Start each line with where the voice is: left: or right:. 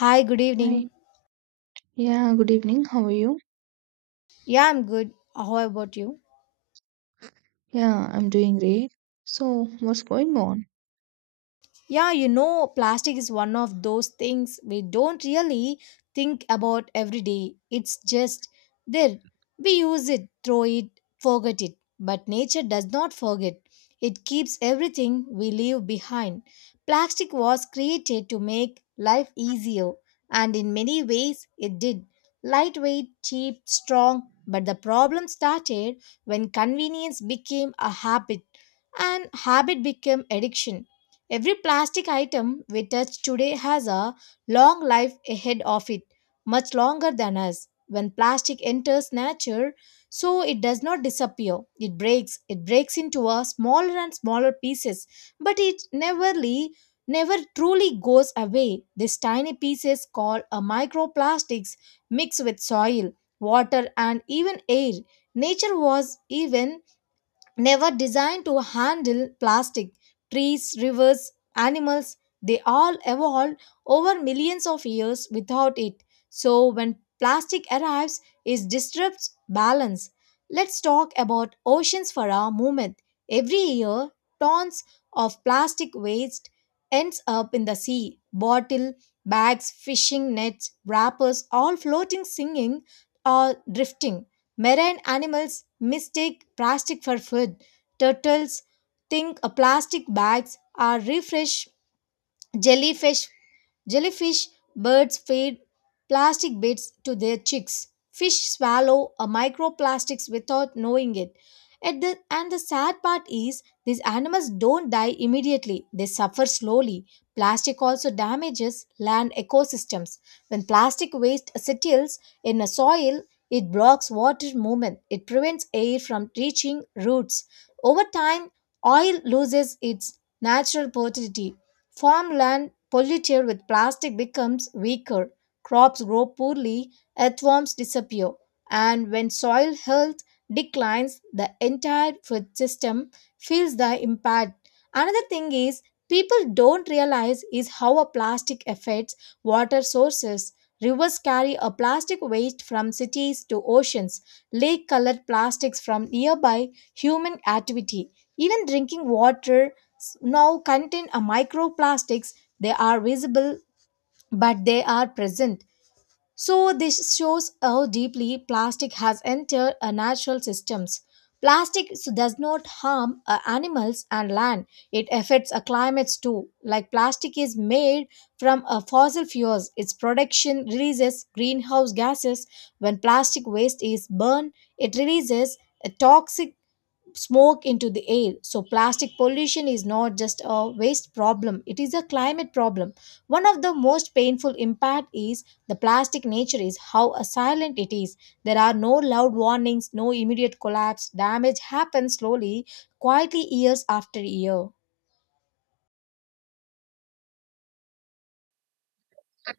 left: Hi, good evening.
right: Hi. Yeah, good evening. How are you?
left: Yeah, I'm good. How about you?
right: Yeah, I'm doing great. So, what's going on?
left: Plastic is one of those things we don't really think about every day. It's just there. We use it, throw it, forget it. But nature does not forget. It keeps everything we leave behind. Plastic was created to make life easier, and in many ways it did. Lightweight, cheap, strong, but the problem started when convenience became a habit, and habit became addiction. Every plastic item we touch today has a long life ahead of it, much longer than us. When plastic enters nature, so it does not disappear. It breaks. It breaks into a smaller and smaller pieces, but it never truly goes away. These tiny pieces called a microplastics mix with soil, water and even air. Nature was even never designed to handle plastic. Trees, rivers, animals, they all evolved over millions of years without it. So when plastic arrives, it disrupts balance. Let's talk about oceans for a moment. Every year, tons of plastic waste ends up in the sea. Bottle, bags, fishing nets, wrappers, all floating, singing, or drifting. Marine animals mistake plastic for food. Turtles think plastic bags are refresh. Jellyfish, jellyfish, birds feed plastic bits to their chicks. Fish swallow a microplastics without knowing it. And the sad part is these animals don't die immediately. They suffer slowly. Plastic also damages land ecosystems. When plastic waste settles in a soil, it blocks water movement. It prevents air from reaching roots. Over time, oil loses its natural potability. Farmland polluted with plastic becomes weaker, crops grow poorly, earthworms disappear, and when soil health declines, the entire food system feels the impact. Another thing is people don't realize is how a plastic affects water sources. Rivers carry a plastic waste from cities to oceans, lake colored plastics from nearby human activity. Even drinking water now contain a microplastics, they are visible but they are present. So this shows how deeply plastic has entered our natural systems. Plastic does not harm animals and land, it affects our climates too. Like plastic is made from fossil fuels, its production releases greenhouse gases. When plastic waste is burned, it releases a toxic smoke into the air. So, plastic pollution is not just a waste problem, it is a climate problem. One of the most painful impact is the plastic nature is how silent it is. There are no loud warnings, no immediate collapse. Damage happens slowly, quietly years after year.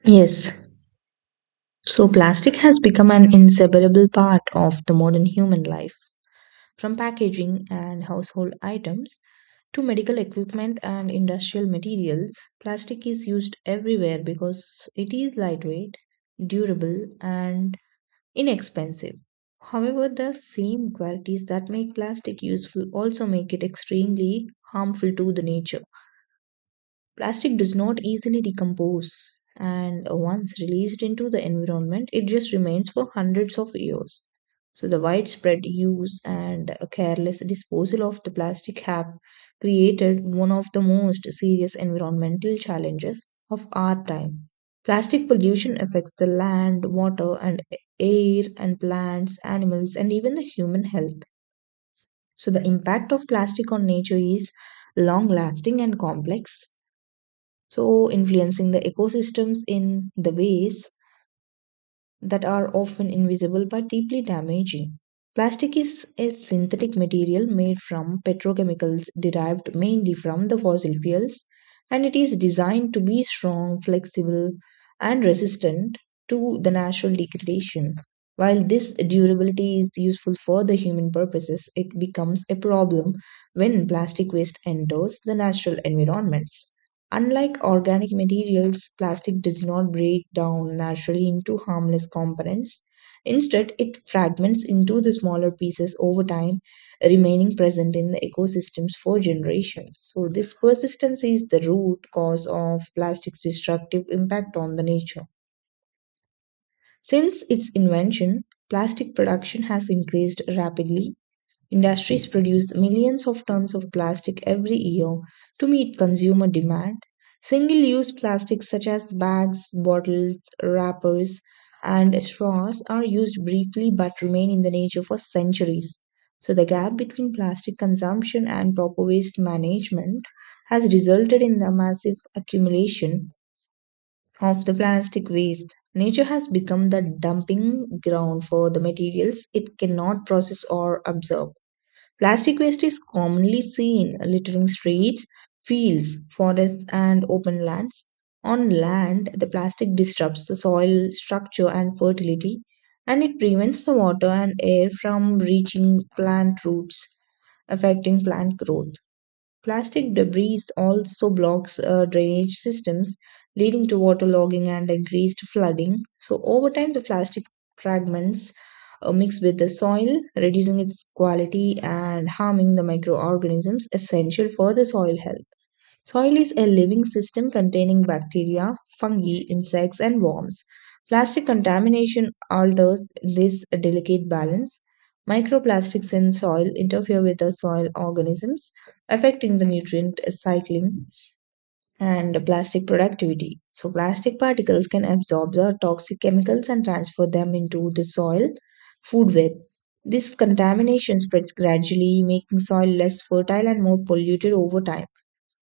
right: Yes. So plastic has become an inseparable part of the modern human life. From packaging and household items to medical equipment and industrial materials, plastic is used everywhere because it is lightweight, durable, and inexpensive. However, the same qualities that make plastic useful also make it extremely harmful to the nature. Plastic does not easily decompose, and once released into the environment, it just remains for hundreds of years. So, the widespread use and careless disposal of the plastic have created one of the most serious environmental challenges of our time. Plastic pollution affects the land, water, and air, and plants, animals, and even the human health. So, the impact of plastic on nature is long lasting and complex so influencing the ecosystems in the ways that are often invisible but deeply damaging. Plastic is a synthetic material made from petrochemicals derived mainly from the fossil fuels, and it is designed to be strong, flexible, and resistant to the natural degradation. While this durability is useful for the human purposes, it becomes a problem when plastic waste enters the natural environments. Unlike organic materials, plastic does not break down naturally into harmless components. Instead, it fragments into the smaller pieces over time, remaining present in the ecosystems for generations. So, this persistence is the root cause of plastic's destructive impact on the nature. Since its invention, plastic production has increased rapidly. Industries produce millions of tons of plastic every year to meet consumer demand. Single use plastics such as bags, bottles, wrappers, and straws are used briefly but remain in the nature for centuries. So, the gap between plastic consumption and proper waste management has resulted in the massive accumulation of the plastic waste. Nature has become the dumping ground for the materials it cannot process or absorb. Plastic waste is commonly seen littering streets, fields, forests, and open lands. On land, the plastic disrupts the soil structure and fertility, and it prevents the water and air from reaching plant roots, affecting plant growth. Plastic debris also blocks drainage systems, leading to waterlogging and increased flooding. So, over time, the plastic fragments mix with the soil, reducing its quality and harming the microorganisms essential for the soil health. Soil is a living system containing bacteria, fungi, insects, and worms. Plastic contamination alters this delicate balance. Microplastics in soil interfere with the soil organisms, affecting the nutrient cycling and plastic productivity. So, plastic particles can absorb the toxic chemicals and transfer them into the soil food web. This contamination spreads gradually, making soil less fertile and more polluted over time.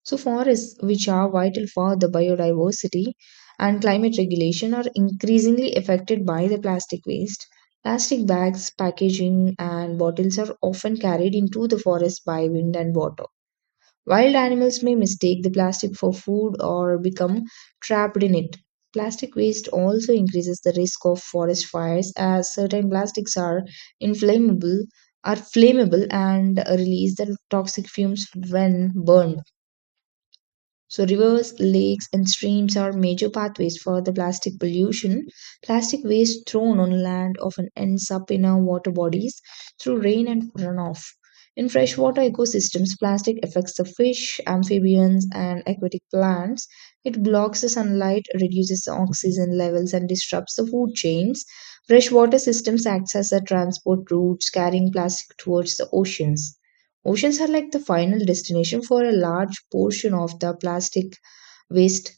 right: So, forests, which are vital for the biodiversity and climate regulation, are increasingly affected by the plastic waste. Plastic bags, packaging, and bottles are often carried into the forest by wind and water. Wild animals may mistake the plastic for food or become trapped in it. Plastic waste also increases the risk of forest fires as certain plastics are inflammable, flammable and release the toxic fumes when burned. So, rivers, lakes, and streams are major pathways for the plastic pollution. Plastic waste thrown on land often ends up in our water bodies through rain and runoff. In freshwater ecosystems, plastic affects the fish, amphibians, and aquatic plants. It blocks the sunlight, reduces the oxygen levels, and disrupts the food chains. Freshwater systems act as the transport routes, carrying plastic towards the oceans. Oceans are like the final destination for a large portion of the plastic waste.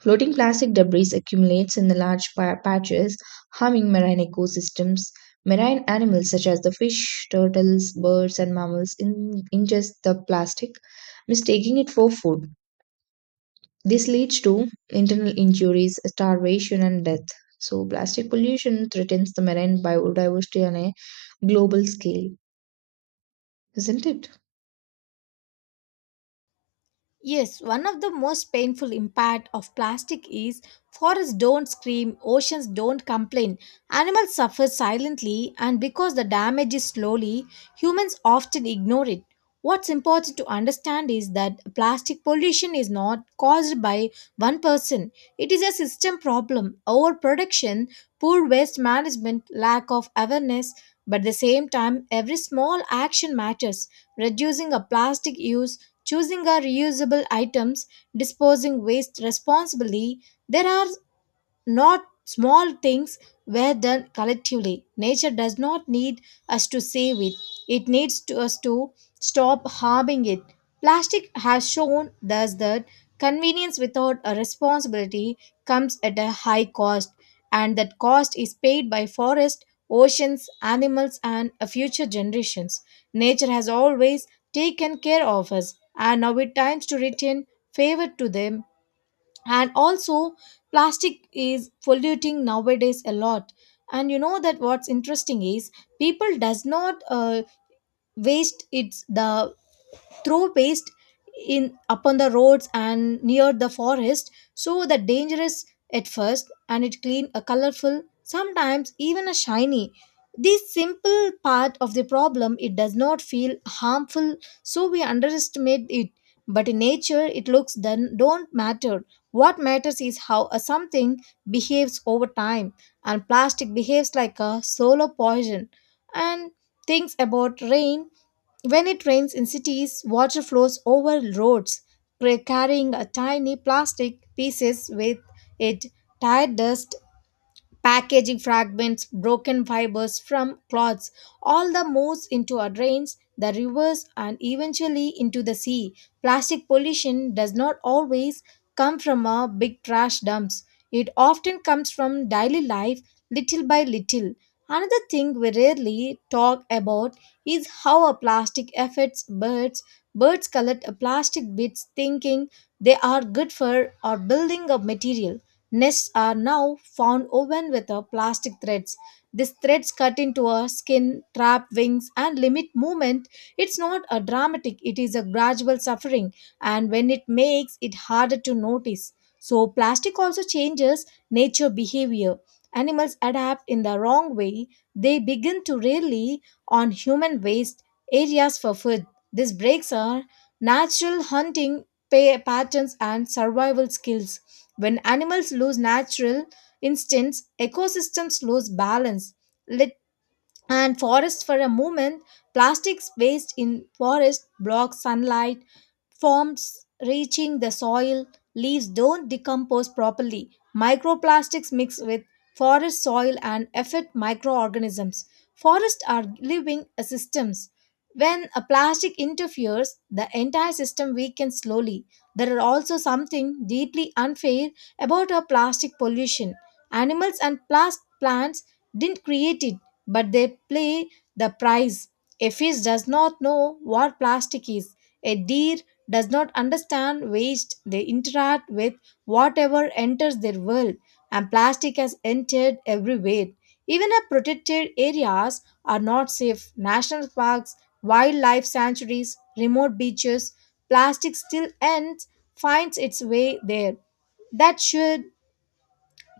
right: Floating plastic debris accumulates in the large patches, harming marine ecosystems. Marine animals such as the fish, turtles, birds, and mammals ingest the plastic, mistaking it for food. This leads to internal injuries, starvation, and death. So, plastic pollution threatens the marine biodiversity on a global scale, isn't it?
left: Yes, one of the most painful impact of plastic is forests don't scream, oceans don't complain, animals suffer silently, and because the damage is slowly, humans often ignore it. What's important to understand is that plastic pollution is not caused by one person. It is a system problem, overproduction, poor waste management, lack of awareness, but at the same time every small action matters. Reducing a plastic use, choosing our reusable items, disposing waste responsibly. There are not small things were done collectively. Nature does not need us to save it, it needs to us to stop harming it. Plastic has shown thus that convenience without a responsibility comes at a high cost, and that cost is paid by forests, oceans, animals, and future generations. Nature has always taken care of us, and now it times to return favor to them. And also plastic is polluting nowadays a lot, and you know that what's interesting is people does not waste its the throw waste in upon the roads and near the forest, so the dangerous at first and it clean a colorful sometimes even a shiny. This simple part of the problem it does not feel harmful, so we underestimate it, but in nature it looks then don't matter. What matters is how a something behaves over time, and plastic behaves like a solar poison. And things about rain, when it rains in cities, water flows over roads, carrying a tiny plastic pieces with it, tire dust, packaging fragments, broken fibers from cloths, all the moves into our drains, the rivers, and eventually into the sea. Plastic pollution does not always come from our big trash dumps. It often comes from daily life, little by little. Another thing we rarely talk about is how a plastic affects birds. Birds collect a plastic bits thinking they are good for or building a material. Nests are now found woven with plastic threads. These threads cut into a skin, trap wings, and limit movement. It's not a dramatic, it is a gradual suffering, and when it makes it harder to notice. So, plastic also changes nature behavior. Animals adapt in the wrong way, they begin to rely on human waste areas for food. This breaks our natural hunting patterns and survival skills. When animals lose natural instincts, ecosystems lose balance. And forests for a moment, plastics waste in forest blocks sunlight forms reaching the soil, leaves don't decompose properly, microplastics mix with forest soil and affect microorganisms. Forests are living systems, when a plastic interferes the entire system weakens slowly. There are also something deeply unfair about our plastic pollution. Animals and plants didn't create it, but they play the prize. A fish does not know what plastic is. A deer does not understand waste. They interact with whatever enters their world, and plastic has entered everywhere. Even our protected areas are not safe. National parks, wildlife sanctuaries, remote beaches, plastic still ends finds its way there. That should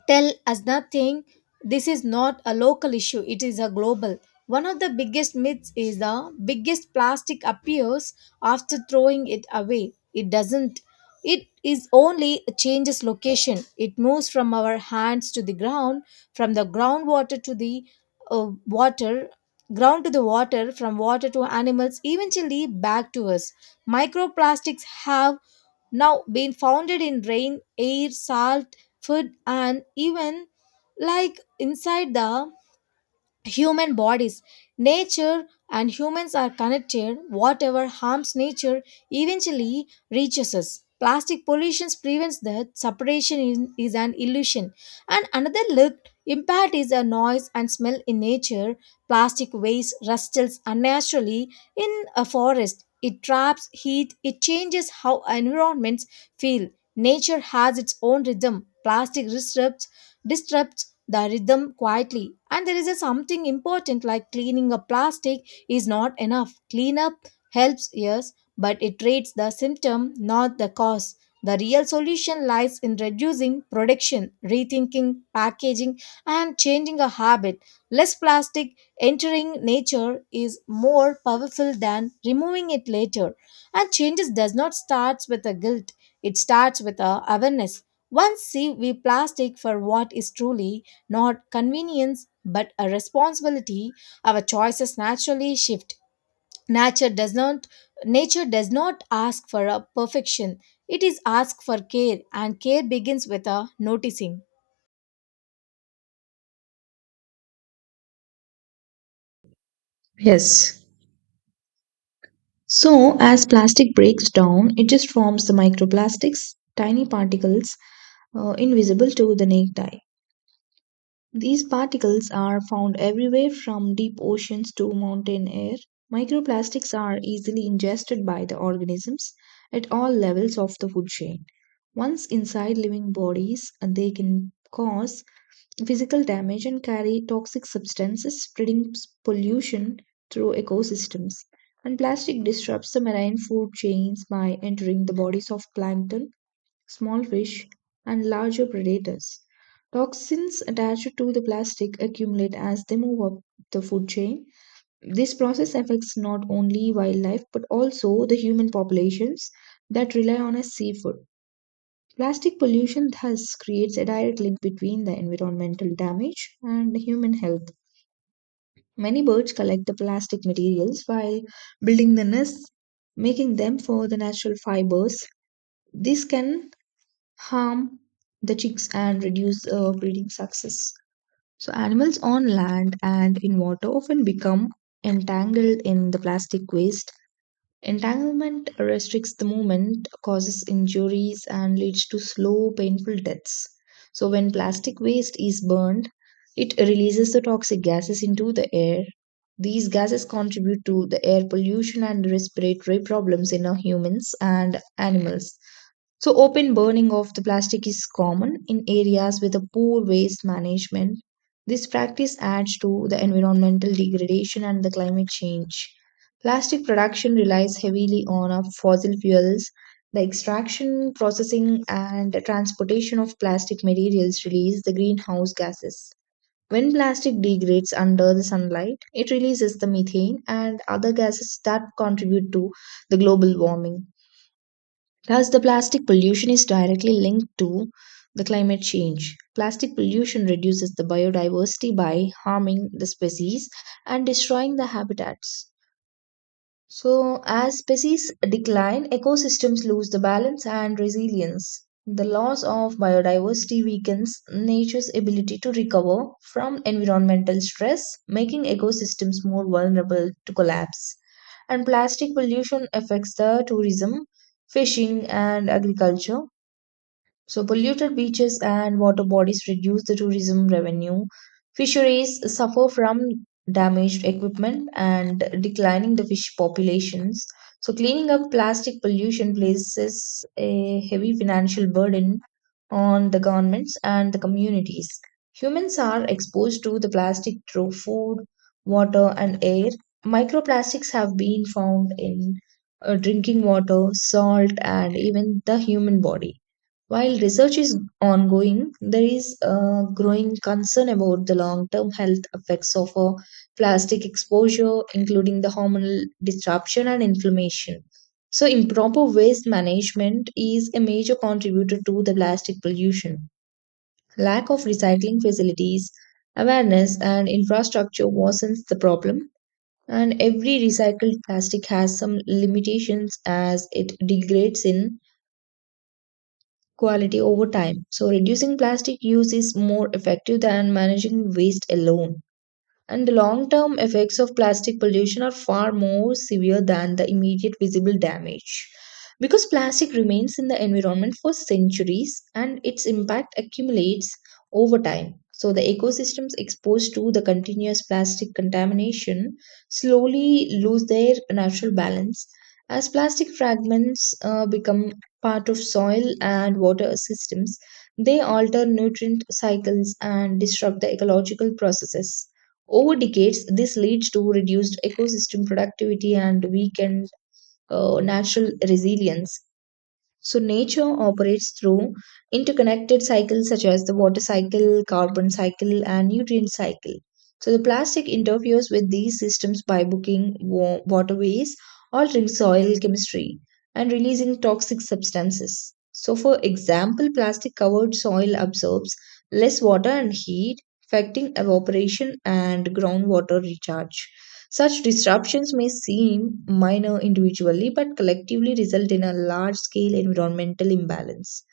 left: tell us nothing. This is not a local issue, it is a global. One of the biggest myths is the biggest plastic appears after throwing it away. It doesn't. It is only changes location. It moves from our hands to the ground, from the groundwater to the water, ground to the water, from water to animals, eventually back to us. Microplastics have now been founded in rain, air, salt, food, and even like inside the human bodies. Nature and humans are connected. Whatever harms nature eventually reaches us. Plastic pollution prevents that. Is an illusion. And another look impact is a noise and smell in nature. Plastic waste rustles unnaturally in a forest. It traps heat. It changes how environments feel. Nature has its own rhythm. Plastic disrupts the rhythm quietly. And there is a something important like cleaning a plastic is not enough. Cleanup helps, yes, but it treats the symptom, not the cause. The real solution lies in reducing production, rethinking packaging, and changing a habit. Less plastic entering nature is more powerful than removing it later. And changes does not start with a guilt, it starts with a awareness. Once see we plastic for what is truly not convenience but a responsibility, our choices naturally shift. nature does not Nature does not ask for a perfection, it is asked for care, and care begins with a noticing.
right: Yes. So, as plastic breaks down, it just forms the microplastics, tiny particles invisible to the naked eye. These particles are found everywhere from deep oceans to mountain air. Microplastics are easily ingested by the organisms at all levels of the food chain. Once inside living bodies, they can cause physical damage and carry toxic substances, spreading pollution through ecosystems. And plastic disrupts the marine food chains by entering the bodies of plankton, small fish, and larger predators. Toxins attached to the plastic accumulate as they move up the food chain. This process affects not only wildlife but also the human populations that rely on a seafood. Plastic pollution thus creates a direct link between the environmental damage and human health. Many birds collect the plastic materials while building the nests, making them for the natural fibers. This can harm the chicks and reduce breeding success. So, animals on land and in water often become entangled in the plastic waste. Entanglement restricts the movement, causes injuries, and leads to slow, painful deaths. So, when plastic waste is burned, it releases the toxic gases into the air. These gases contribute to the air pollution and respiratory problems in our humans and animals. So, open burning of the plastic is common in areas with a poor waste management. This practice adds to the environmental degradation and the climate change. Plastic production relies heavily on fossil fuels. The extraction, processing, and transportation of plastic materials release the greenhouse gases. When plastic degrades under the sunlight, it releases the methane and other gases that contribute to the global warming. Thus, the plastic pollution is directly linked to the climate change. Plastic pollution reduces the biodiversity by harming the species and destroying the habitats. So, as species decline, ecosystems lose the balance and resilience. The loss of biodiversity weakens nature's ability to recover from environmental stress, making ecosystems more vulnerable to collapse. And plastic pollution affects the tourism, fishing, and agriculture, so, polluted beaches and water bodies reduce the tourism revenue. Fisheries suffer from damaged equipment and declining the fish populations. So, cleaning up plastic pollution places a heavy financial burden on the governments and the communities. Humans are exposed to the plastic through food, water, and air. Microplastics have been found in drinking water, salt, and even the human body. While research is ongoing, there is a growing concern about the long term health effects of plastic exposure, including the hormonal disruption and inflammation. So, improper waste management is a major contributor to the plastic pollution. Lack of recycling facilities, awareness, and infrastructure worsens the problem. And every recycled plastic has some limitations as it degrades in quality over time. So, reducing plastic use is more effective than managing waste alone. And the long term effects of plastic pollution are far more severe than the immediate visible damage. Because plastic remains in the environment for centuries and its impact accumulates over time. So, the ecosystems exposed to the continuous plastic contamination slowly lose their natural balance as plastic fragments become part of soil and water systems. They alter nutrient cycles and disrupt the ecological processes over decades, this leads to reduced ecosystem productivity and weakened natural resilience. So nature operates through interconnected cycles such as the water cycle, carbon cycle, and nutrient cycle. So the plastic interferes with these systems by booking waterways, altering soil chemistry, and releasing toxic substances. So, for example, plastic covered soil absorbs less water and heat, affecting evaporation and groundwater recharge. Such disruptions may seem minor individually but collectively result in a large scale environmental imbalance.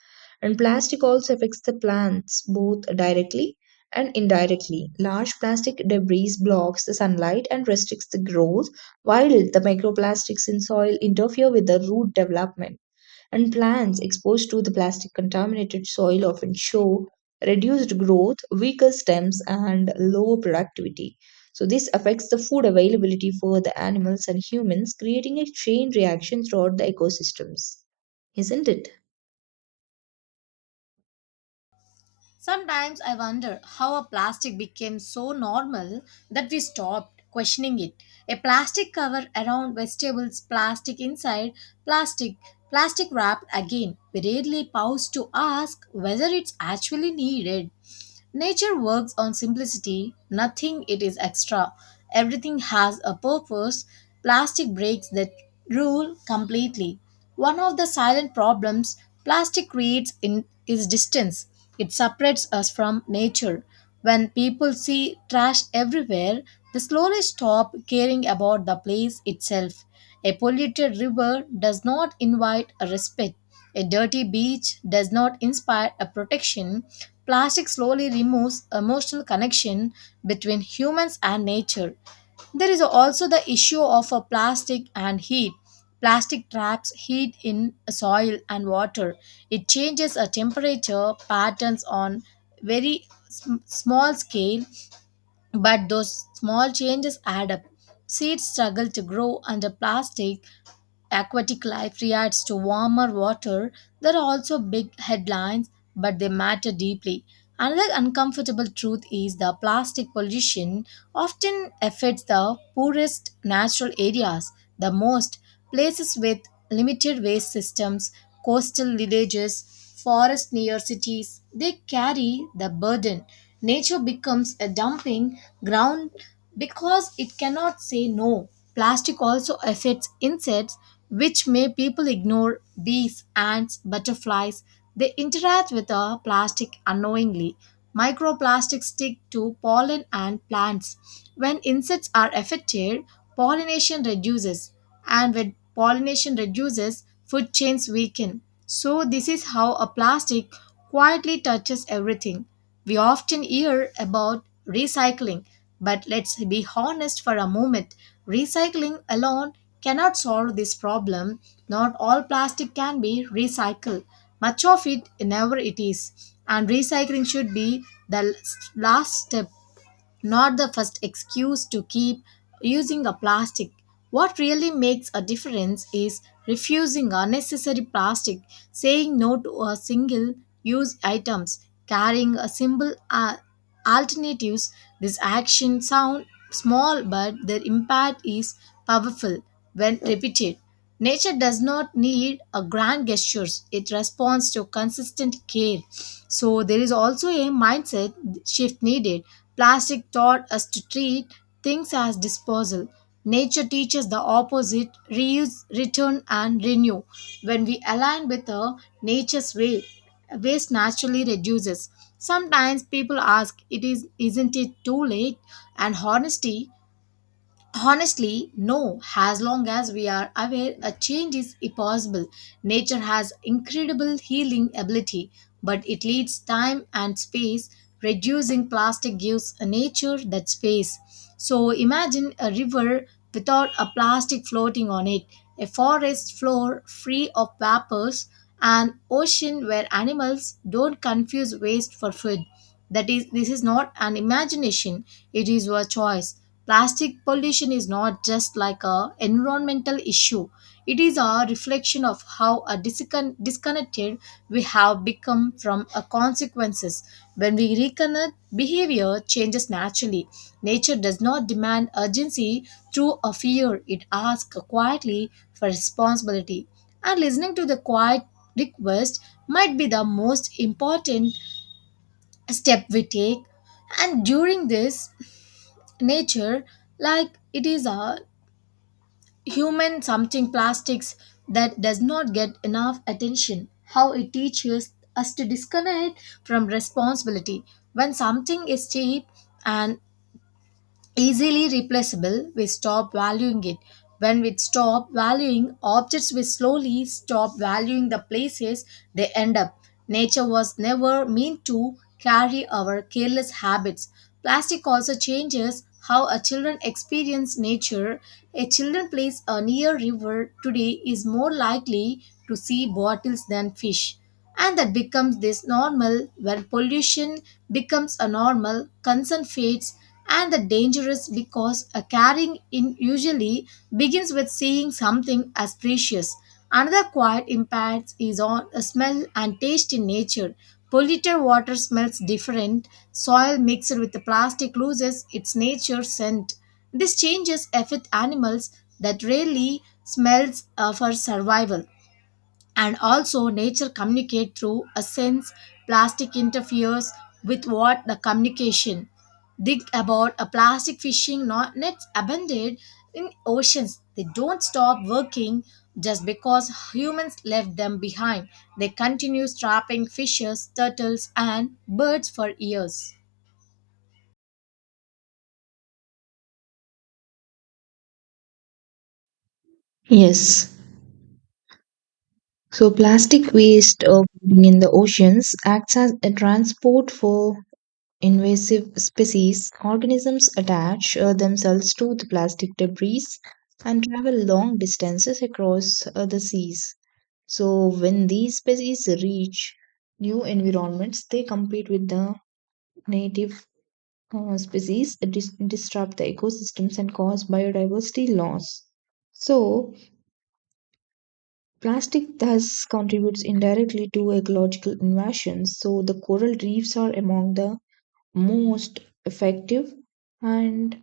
right: And plastic also affects the plants both directly and indirectly. Large plastic debris blocks the sunlight and restricts the growth, while the microplastics in soil interfere with the root development and plants exposed to the plastic contaminated soil often show reduced growth, weaker stems, and lower productivity. So, this affects the food availability for the animals and humans, creating a chain reaction throughout the ecosystems. Isn't it?
left: Sometimes I wonder how a plastic became so normal that we stopped questioning it. A plastic cover around vegetables, plastic inside, plastic, plastic wrapped again. We rarely pause to ask whether it's actually needed. Nature works on simplicity, nothing it is extra. Everything has a purpose. Plastic breaks that rule completely. One of the silent problems plastic creates in, is distance. It separates us from nature. When people see trash everywhere, they slowly stop caring about the place itself. A polluted river does not invite a respite. A dirty beach does not inspire a protection. Plastic slowly removes emotional connection between humans and nature. There is also the issue of a plastic and heat. Plastic traps heat in soil and water. It changes a temperature patterns on very small scale, but those small changes add up. Seeds struggle to grow under plastic. Aquatic life reacts to warmer water. There are also big headlines, but they matter deeply. Another uncomfortable truth is the plastic pollution often affects the poorest natural areas the most. Places with limited waste systems, coastal villages, forests near cities, they carry the burden. Nature becomes a dumping ground because it cannot say no. Plastic also affects insects, which may people ignore bees, ants, butterflies. They interact with the plastic unknowingly. Microplastics stick to pollen and plants. When insects are affected, pollination reduces, and when pollination reduces, food chains weaken. So, this is how a plastic quietly touches everything. We often hear about recycling, but let's be honest for a moment, recycling alone cannot solve this problem. Not all plastic can be recycled, much of it never it is. And recycling should be the last step, not the first excuse to keep using a plastic. What really makes a difference is refusing unnecessary plastic, saying no to a single use items, carrying a simple alternatives. This action sound small but their impact is powerful when repeated. Nature does not need a grand gestures. It responds to consistent care. So there is also a mindset shift needed. Plastic taught us to treat things as disposal. Nature teaches the opposite reuse, return, and renew. When we align with nature's way, waste naturally reduces. Sometimes people ask, isn't it too late? And honesty Honestly, no. As long as we are aware a change is possible, nature has incredible healing ability, but it needs time and space. Reducing plastic gives nature that space. So imagine a river without a plastic floating on it, a forest floor free of vapors, an ocean where animals don't confuse waste for food. This is not an imagination, it is your choice. Plastic pollution is not just like a environmental issue. It is a reflection of how a disconnected we have become from a consequences. When we reconnect, behavior changes naturally. Nature does not demand urgency through a fear. It asks quietly for responsibility. And listening to the quiet request might be the most important step we take. And during this nature like it is a human something plastics that does not get enough attention how it teaches us to disconnect from responsibility when something is cheap and easily replaceable, we stop valuing it. When we stop valuing objects, we slowly stop valuing the places they end up. Nature was never meant to carry our careless habits. Plastic also changes how a children experience nature. A children plays a near river today is more likely to see bottles than fish. And that becomes this normal when pollution becomes a normal, concern fades and the dangerous because a caring in usually begins with seeing something as precious. Another quiet impact is on a smell and taste in nature. Polluted water smells different. Soil mixed with the plastic loses its nature scent. This changes affect animals that rarely smells for survival. And also nature communicate through a sense, plastic interferes with what the communication. Think about a plastic fishing not nets abandoned in oceans, they don't stop working just because humans left them behind, they continue trapping fishes, turtles and birds for years.
right: Yes. So plastic waste floating in the oceans acts as a transport for invasive species, organisms attach themselves to the plastic debris and travel long distances across the seas. So, when these species reach new environments, they compete with the native species, disrupt the ecosystems, and cause biodiversity loss. So, plastic thus contributes indirectly to ecological invasions. So, the coral reefs are among the most effective and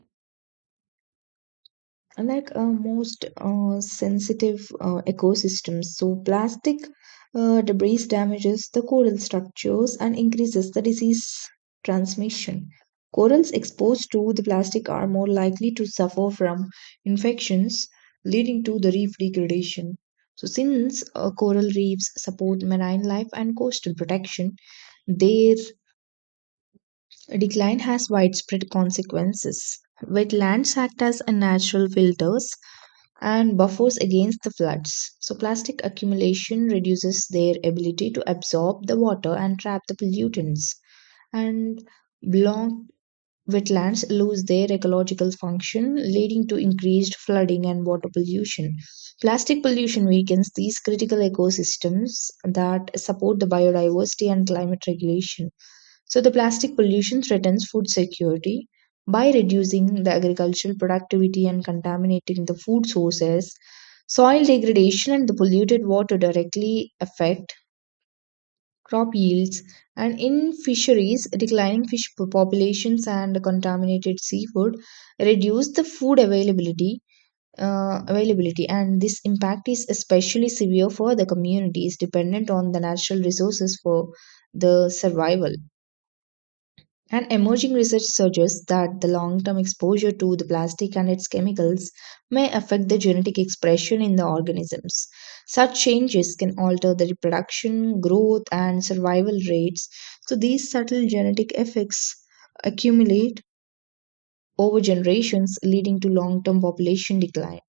right: most sensitive ecosystems. So, plastic debris damages the coral structures and increases the disease transmission. Corals exposed to the plastic are more likely to suffer from infections, leading to the reef degradation. So, since coral reefs support marine life and coastal protection, their decline has widespread consequences. Wetlands act as a natural filters and buffers against the floods. So, plastic accumulation reduces their ability to absorb the water and trap the pollutants. And block wetlands lose their ecological function, leading to increased flooding and water pollution. Plastic pollution weakens these critical ecosystems that support the biodiversity and climate regulation. So, the plastic pollution threatens food security by reducing the agricultural productivity and contaminating the food sources. Soil degradation and the polluted water directly affect crop yields, and in fisheries, declining fish populations and contaminated seafood reduce the food availability. Availability, and this impact is especially severe for the communities dependent on the natural resources for the survival. And emerging research suggests that the long term exposure to the plastic and its chemicals may affect the genetic expression in the organisms. Such changes can alter the reproduction, growth, and survival rates. So, these subtle genetic effects accumulate over generations, leading to long term population decline.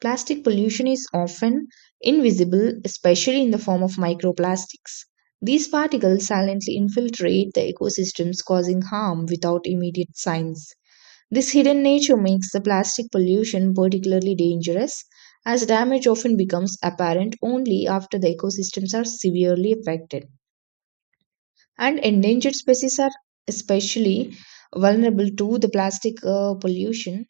right: Plastic pollution is often invisible, especially in the form of microplastics. These particles silently infiltrate the ecosystems, causing harm without immediate signs. This hidden nature makes the plastic pollution particularly dangerous, as damage often becomes apparent only after the ecosystems are severely affected. And endangered species are especially vulnerable to the plastic pollution.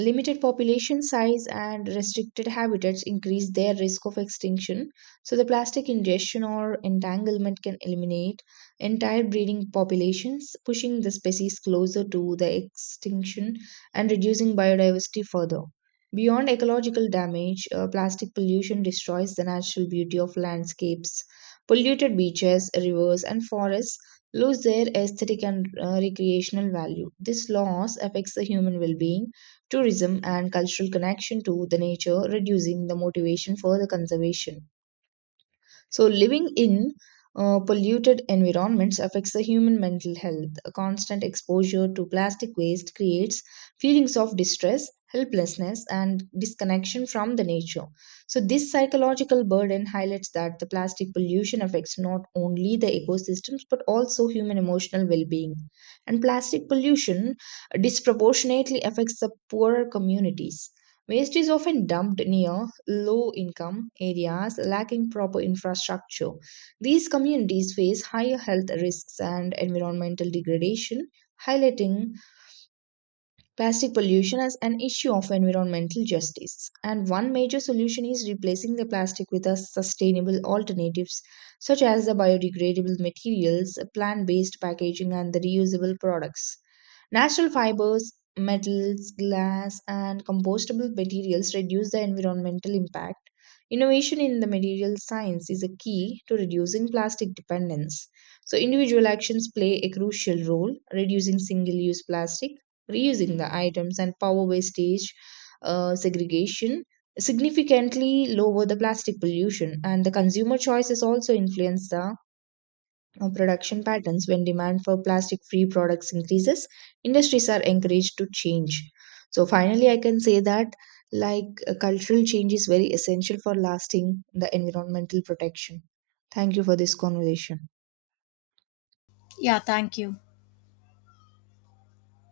right: Limited population size and restricted habitats increase their risk of extinction, so the plastic ingestion or entanglement can eliminate entire breeding populations, pushing the species closer to the extinction and reducing biodiversity further. Beyond ecological damage, plastic pollution destroys the natural beauty of landscapes. Polluted beaches, rivers, and forests lose their aesthetic and recreational value. This loss affects the human well being tourism, and cultural connection to the nature, reducing the motivation for the conservation. So, living in polluted environments affects the human mental health. A constant exposure to plastic waste creates feelings of distress, helplessness, and disconnection from the nature. So, this psychological burden highlights that the plastic pollution affects not only the ecosystems but also human emotional well being. And plastic pollution disproportionately affects the poorer communities. Waste is often dumped near low income areas lacking proper infrastructure. These communities face higher health risks and environmental degradation, highlighting plastic pollution is an issue of environmental justice, and one major solution is replacing the plastic with a sustainable alternatives such as the biodegradable materials, plant-based packaging, and the reusable products. Natural fibers, metals, glass, and compostable materials reduce the environmental impact. Innovation in the material science is a key to reducing plastic dependence. So, individual actions play a crucial role, reducing single use plastic, reusing the items and power wastage segregation significantly lower the plastic pollution and the consumer choices also influence the production patterns when demand for plastic free products increases industries are encouraged to change. So finally I can say that cultural change is very essential for lasting the environmental protection. Thank you for this conversation.
left: Yeah, thank you.